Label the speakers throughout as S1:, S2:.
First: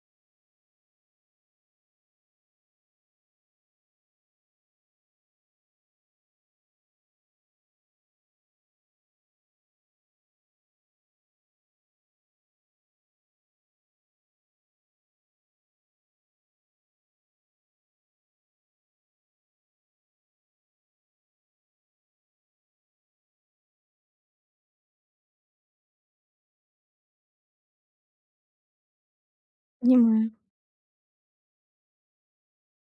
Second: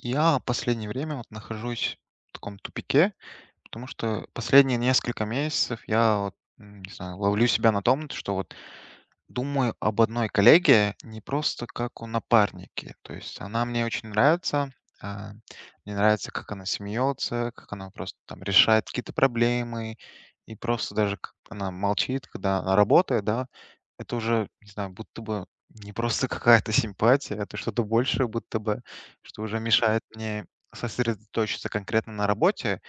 S1: Я в последнее время вот нахожусь в таком тупике. Потому что последние несколько месяцев я вот, не знаю, ловлю себя на том, что вот думаю об одной коллеге не просто как о напарнике. То есть она мне очень нравится. а, Мне нравится, как она смеется, как она просто там решает какие-то проблемы. И просто даже как она молчит, когда она работает, да, это уже, не знаю, будто бы не просто какая-то симпатия, это что-то большее будто бы, что уже мешает
S2: Понимаю,
S1: мне сосредоточиться конкретно на работе.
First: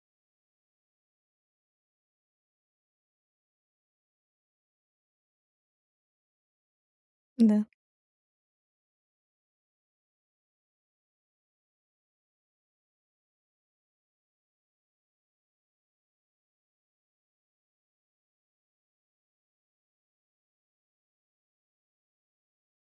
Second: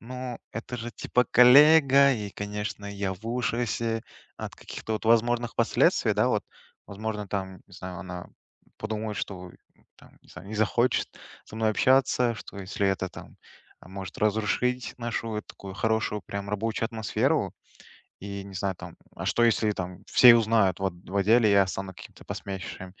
S1: Ну, это же типа коллега, и, конечно, я в ужасе от каких-то вот возможных последствий, да, вот, возможно, там,
S2: да,
S1: не знаю, она подумает, что, там, не знаю, не захочет со мной общаться, что если это там может разрушить нашу вот такую хорошую прям рабочую атмосферу, и, не знаю, там, а что если там все узнают, вот в отделе я стану каким-то посмешищем,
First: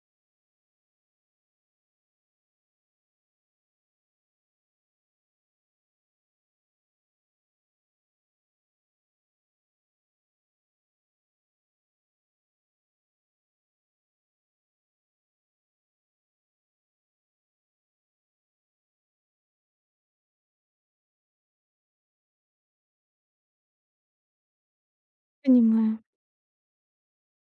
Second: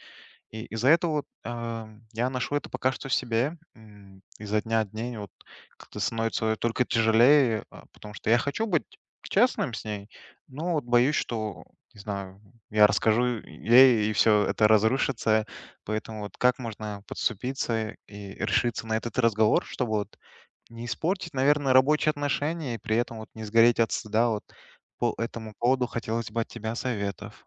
S1: и из-за этого я ношу это пока что в себе. Изо дня в день вот как-то становится только тяжелее, потому что я хочу быть честным с ней, но вот боюсь, что, не знаю, я расскажу ей, и все это разрушится. Поэтому вот как можно подступиться и решиться на этот разговор, чтобы вот не испортить, наверное, рабочие отношения и при этом вот не сгореть от стыда. Вот по этому поводу
S2: понимаю.
S1: хотелось бы от тебя советов.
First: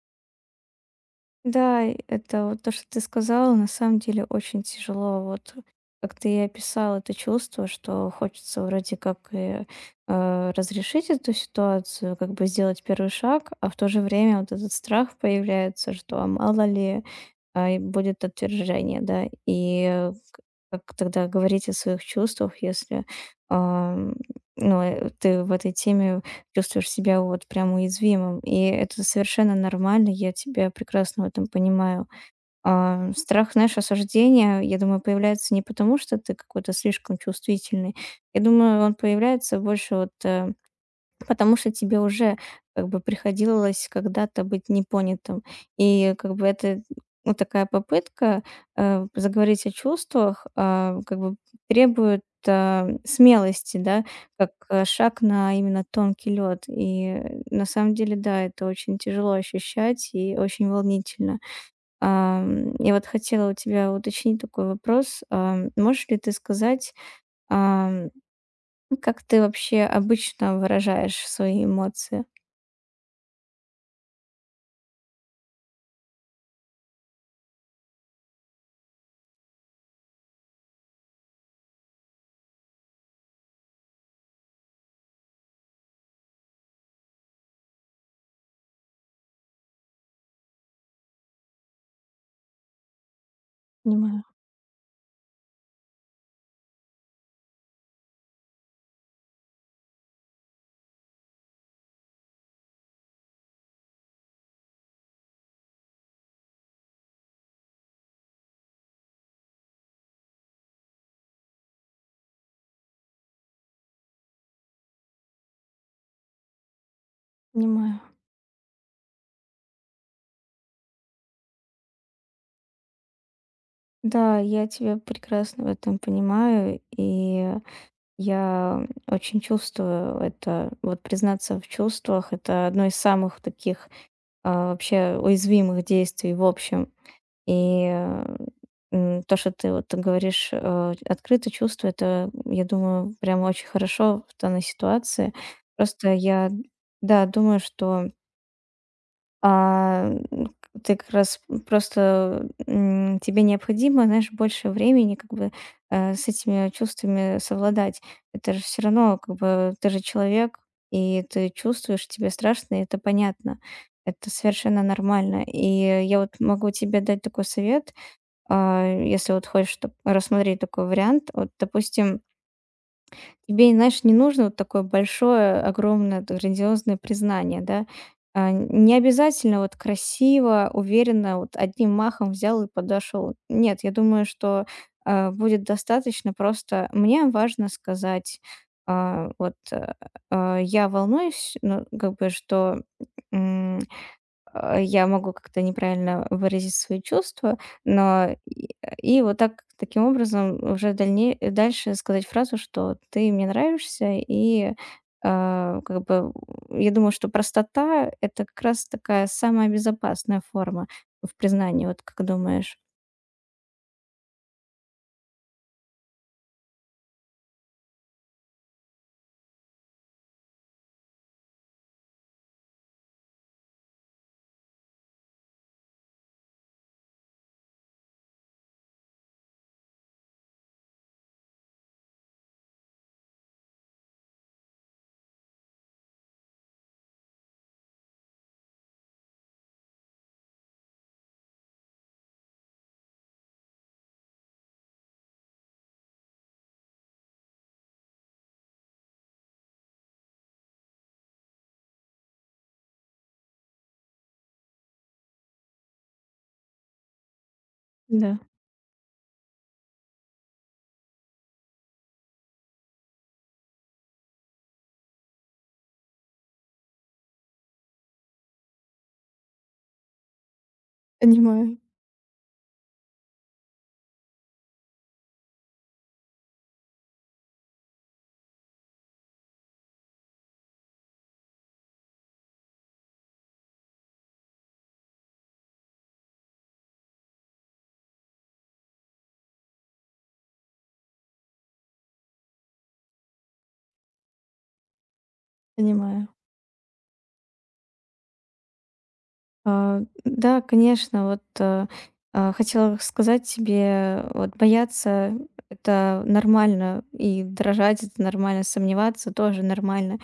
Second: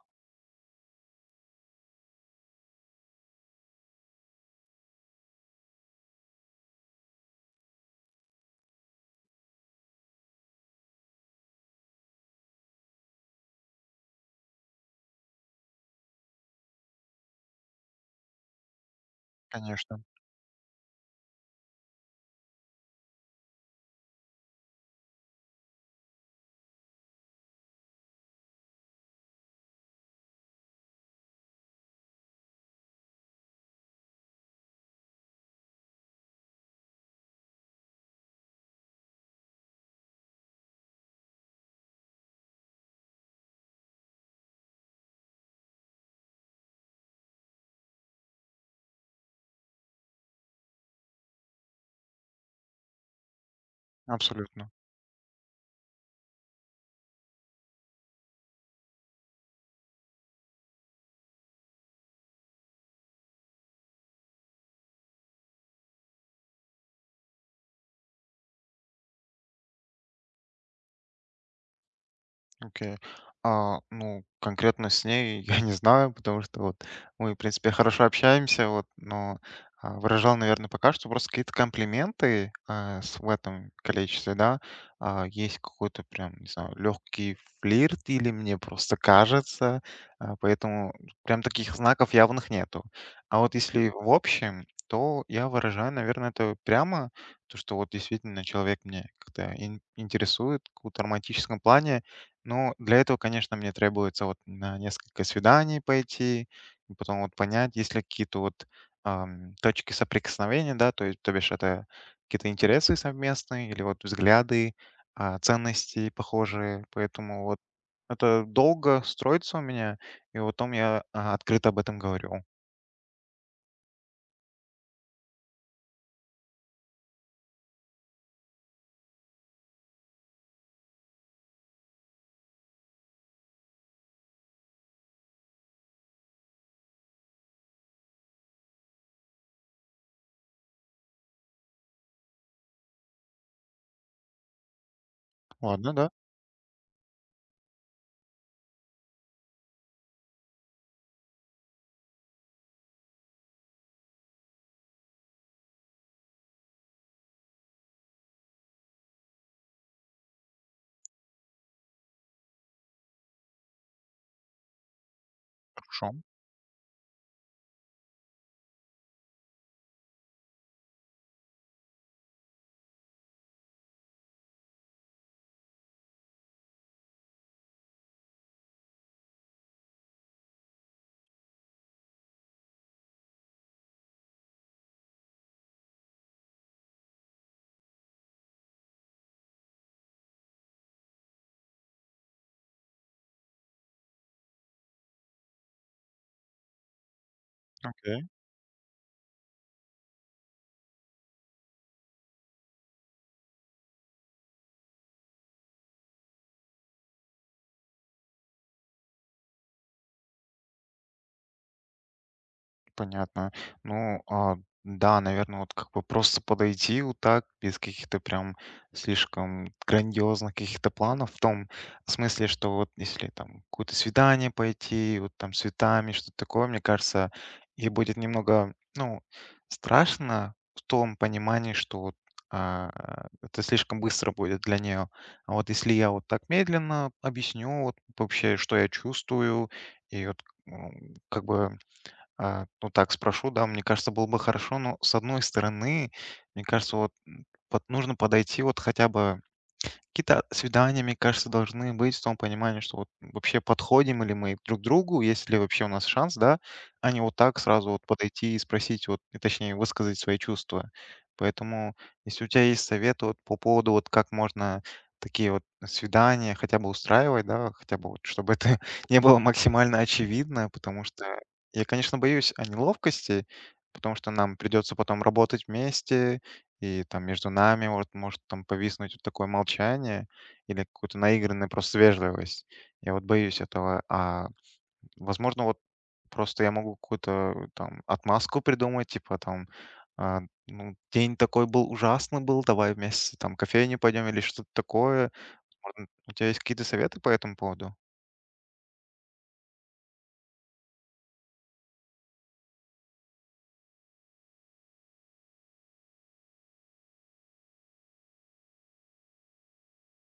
S2: Да, и это вот то, что ты сказала, на самом деле очень тяжело. Вот как ты и описала это чувство, что хочется вроде как и разрешить эту ситуацию, как бы сделать первый шаг, а в то же время вот этот страх появляется, что а мало ли и будет отвержение, да,
S1: Конечно,
S2: и как тогда говорить о своих чувствах, если ам, ну, ты в этой теме чувствуешь себя вот прям уязвимым, и это совершенно нормально, я тебя прекрасно в этом понимаю. А, страх, знаешь, осуждения, я думаю, появляется не потому, что ты какой-то слишком чувствительный. Я думаю, он появляется больше вот, потому что тебе уже как бы приходилось когда-то быть непонятым. И как бы это вот такая попытка заговорить о чувствах, а, как бы требует смелости, да, как
S1: абсолютно.
S2: шаг на именно тонкий лед. И на самом деле, да, это очень тяжело ощущать и очень волнительно. Я вот хотела у тебя уточнить такой вопрос. Можешь ли ты сказать, ам, как ты вообще обычно выражаешь свои эмоции?
S1: Окей. Ну, конкретно с ней я не знаю, потому что вот мы, в принципе, хорошо общаемся, вот, но выражал, наверное, пока что просто какие-то комплименты в этом количестве, да. Есть какой-то прям, не знаю, легкий флирт или мне просто кажется, поэтому прям таких знаков явных нету. А вот если в
S2: Понимаю,
S1: общем, то я выражаю, наверное, это прямо, то, что вот действительно человек мне как-то интересует в каком-то романтическом плане, ну, для этого, конечно, мне требуется вот на несколько свиданий пойти, и потом вот понять, есть ли какие-то вот точки соприкосновения, да, то есть, то бишь, это какие-то интересы совместные или вот взгляды, ценности похожие, поэтому вот
S2: понимаю.
S1: это долго строится у меня, и вот потом я открыто об этом говорю.
S2: Да, я тебя прекрасно в этом понимаю, и я очень чувствую это. Вот признаться в чувствах- это одно из самых таких, а, вообще уязвимых действий в общем. И, м, то, что ты вот говоришь, открыто чувства- это, я думаю, прямо очень хорошо в данной ситуации.
S1: Ладно, да,
S2: Просто я, да, думаю, что А, м, ты как раз просто, тебе необходимо, знаешь, больше времени как бы, с этими чувствами совладать. Это же всё равно как бы ты же человек, и ты чувствуешь, тебе страшно, и это понятно. Это совершенно нормально. И
S1: хорошо,
S2: я вот могу тебе дать такой совет, а, если вот хочешь чтоб рассмотреть такой вариант. Вот, допустим, тебе, знаешь, не нужно вот такое большое, огромное, т грандиозное признание, да. А, не обязательно вот красиво, уверенно, вот одним махом взял и подошел. Нет, я думаю, что, а, будет достаточно просто: "Мне важно сказать, а, вот, а, я волнуюсь", ну, как бы, что, а, я могу как-то неправильно выразить свои чувства,
S1: окей.
S2: но и вот так таким образом уже дальше сказать фразу, что ты мне нравишься, и а, как бы я думаю, что простота это как раз такая самая безопасная форма в признании, вот как думаешь?
S1: Понятно. Ну, да, наверное, вот как бы просто подойти вот так, без каких-то прям слишком грандиозных каких-то планов, в том смысле, что вот если там какое-то свидание пойти, вот там с цветами, что-то такое, мне кажется, и будет немного, ну, страшно в том понимании, что вот а, это слишком быстро будет для нее. А вот если я вот так медленно объясню вот вообще, что я чувствую, и вот как бы ну, так спрошу, да, мне кажется, было бы хорошо, но с одной стороны, мне кажется, вот, вот нужно подойти вот хотя бы. Какие-то свидания, мне кажется, должны быть в том понимании, что вот вообще подходим ли мы друг к другу, есть ли вообще у нас шанс, да, а не вот так сразу вот
S2: Да,
S1: подойти и спросить, вот, и точнее, высказать свои чувства. Поэтому, если у тебя есть советы вот по поводу, вот как можно такие вот свидания хотя бы устраивать, да, хотя бы вот, чтобы это не было максимально очевидно, потому что
S2: понимаю,
S1: я, конечно, боюсь о неловкости, потому что нам придется потом работать вместе, и там между нами вот может там повиснуть вот такое молчание или какую-то наигранную просто вежливость. Я вот боюсь этого. Возможно, вот просто я могу какую-то там отмазку придумать, типа там, а, ну, день такой был ужасный был, давай вместе там в кофейню пойдем или что-то такое. Возможно,
S2: понимаю.
S1: у тебя есть какие-то советы по этому поводу?
S2: А, да, конечно, вот, а, хотела сказать тебе, вот бояться- это нормально, и дрожать- это нормально, сомневаться- тоже нормально.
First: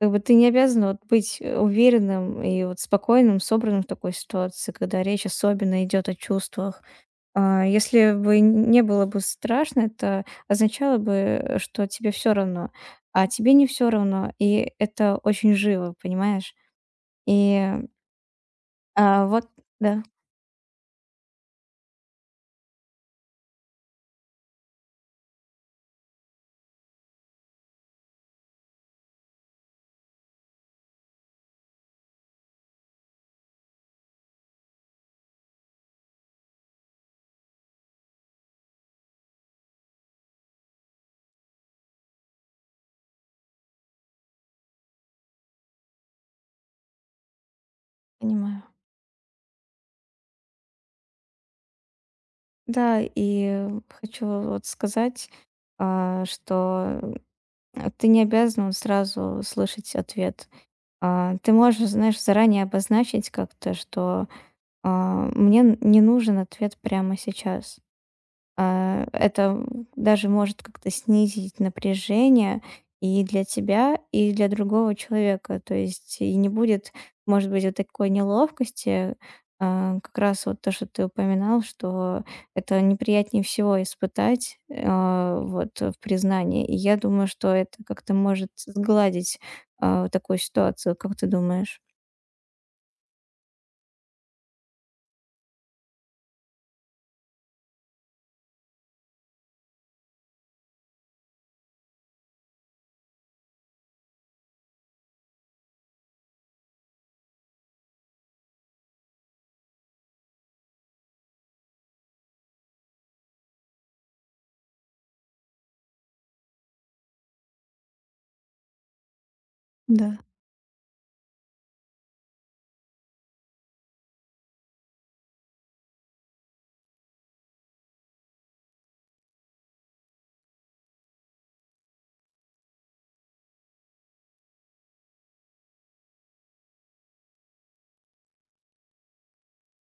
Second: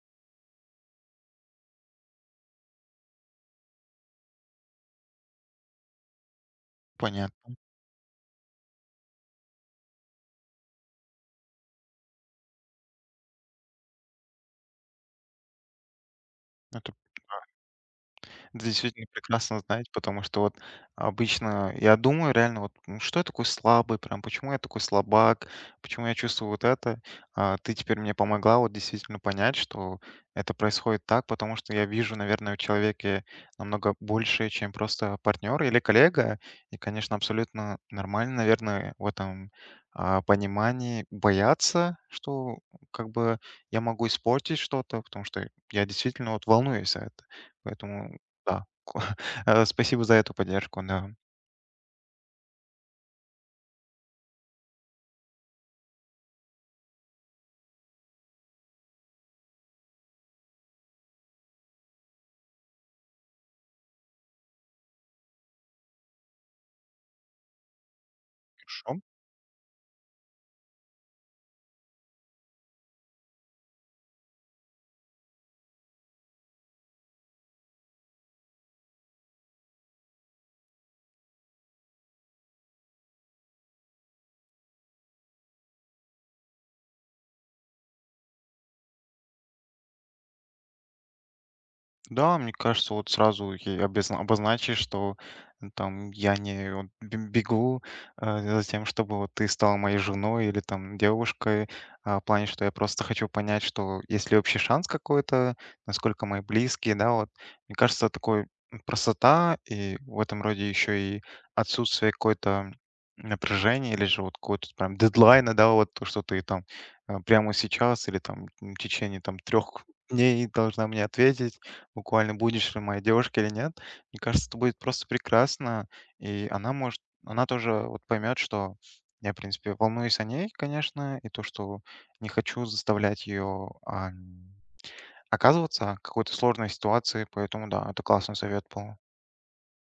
S2: Как бы ты не обязана вот быть, уверенным и вот спокойным, собранным в такой ситуации, когда речь особенно идет о чувствах.
S1: Понятно.
S2: А, если бы не было бы страшно, это означало бы, что тебе все равно, а тебе не все равно, и это очень живо, понимаешь?
S1: Это.
S2: И,
S1: Это действительно
S2: а, вот
S1: прекрасно знать,
S2: да,
S1: потому что вот обычно я думаю реально, вот ну, что я такой слабый, прям почему я такой слабак, почему я чувствую вот это. Ты теперь мне помогла вот действительно понять, что это происходит так, потому что я вижу, наверное, в человеке намного больше, чем просто партнер или коллега. И, конечно, абсолютно нормально, наверное, в этом понимании бояться, что как бы я могу испортить что-то, потому что я действительно вот волнуюсь за это. Поэтому
S2: понимаю.
S1: да. Спасибо за эту поддержку, да.
S2: Да, и хочу вот сказать, а, что ты не обязана вот сразу слышать ответ. А, ты можешь, знаешь, заранее обозначить как-то, что а, мне не нужен ответ прямо сейчас.
S1: Шо.
S2: А, это даже может как-то снизить напряжение и для тебя, и для другого человека. То есть и не будет, может быть, вот такой неловкости. А, как раз вот то, что ты упоминал, что это неприятнее всего испытать а, вот в признании. И я думаю, что это как-то может сгладить а, такую ситуацию. Как ты думаешь?
S1: Да, мне кажется, вот сразу ей обозначишь, что там я не вот бегу за тем, чтобы вот ты стала моей женой или там девушкой, в плане, что я просто хочу понять, что есть ли вообще шанс какой-то, насколько мои близкие, да, вот. Мне кажется, такой простота и в этом роде еще и отсутствие какой-то напряжения или же вот какой-то прям дедлайна, да, вот то, что ты там прямо сейчас или там в течение там трех
S2: Да,
S1: дней должна мне ответить буквально будешь ли моей девушкой или нет, мне кажется, это будет просто прекрасно. И она может, она тоже вот поймет, что я, в принципе, волнуюсь о ней, конечно, и то, что не хочу заставлять ее оказываться в какой-то сложной ситуации, поэтому да, это классный совет был.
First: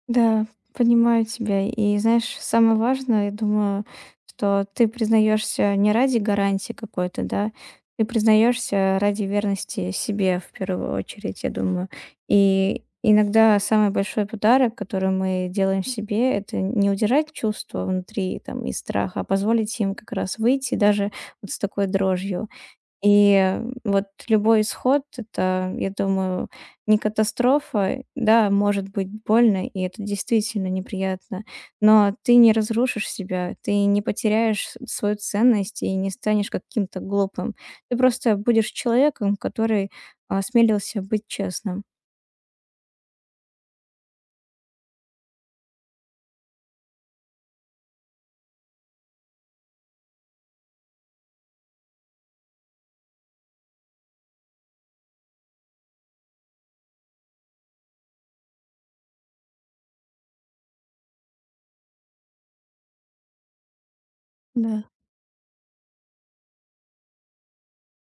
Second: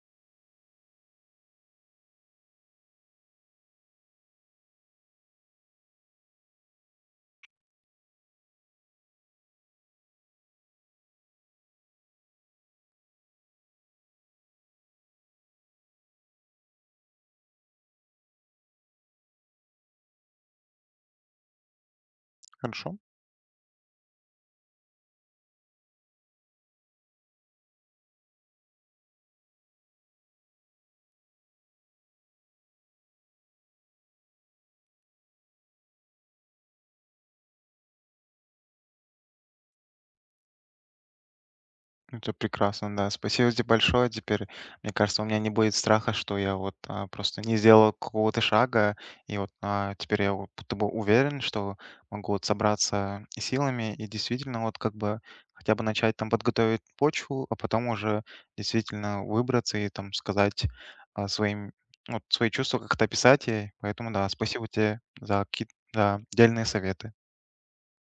S2: да, понимаю тебя. И знаешь, самое важное, я думаю, что ты признаешься не ради гарантии какой-то, да, ты признаешься ради верности себе в первую очередь, я думаю. И иногда самый большой подарок, который мы делаем себе, это не удирать чувства внутри там, и страха, а позволить им как раз выйти даже вот с такой дрожью.
S1: Хорошо.
S2: И вот любой исход- это, я думаю, не катастрофа. Да, может быть больно, и это действительно неприятно, но ты не разрушишь себя, ты не потеряешь с свою ценность и не станешь каким-то глупым. Ты просто будешь человеком, который а, осмелился быть честным.
S1: Это прекрасно, да. Спасибо тебе большое. Теперь, мне кажется, у меня не будет страха, что я вот просто не сделал какого-то шага, и вот теперь я вот будто бы уверен, что могу вот собраться и силами и действительно вот как бы хотя бы начать там подготовить почву, а потом уже действительно выбраться и там сказать своим вот свои чувства как-то описать ей. Поэтому да, спасибо
S2: Да.
S1: тебе за какие-то дельные советы.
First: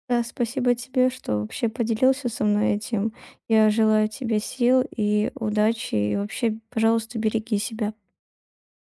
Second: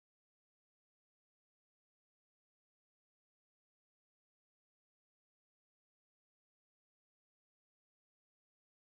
S2: Да, спасибо тебе, что вообще поделился со мной этим. Я желаю тебе сил и удачи, и вообще, пожалуйста, береги себя.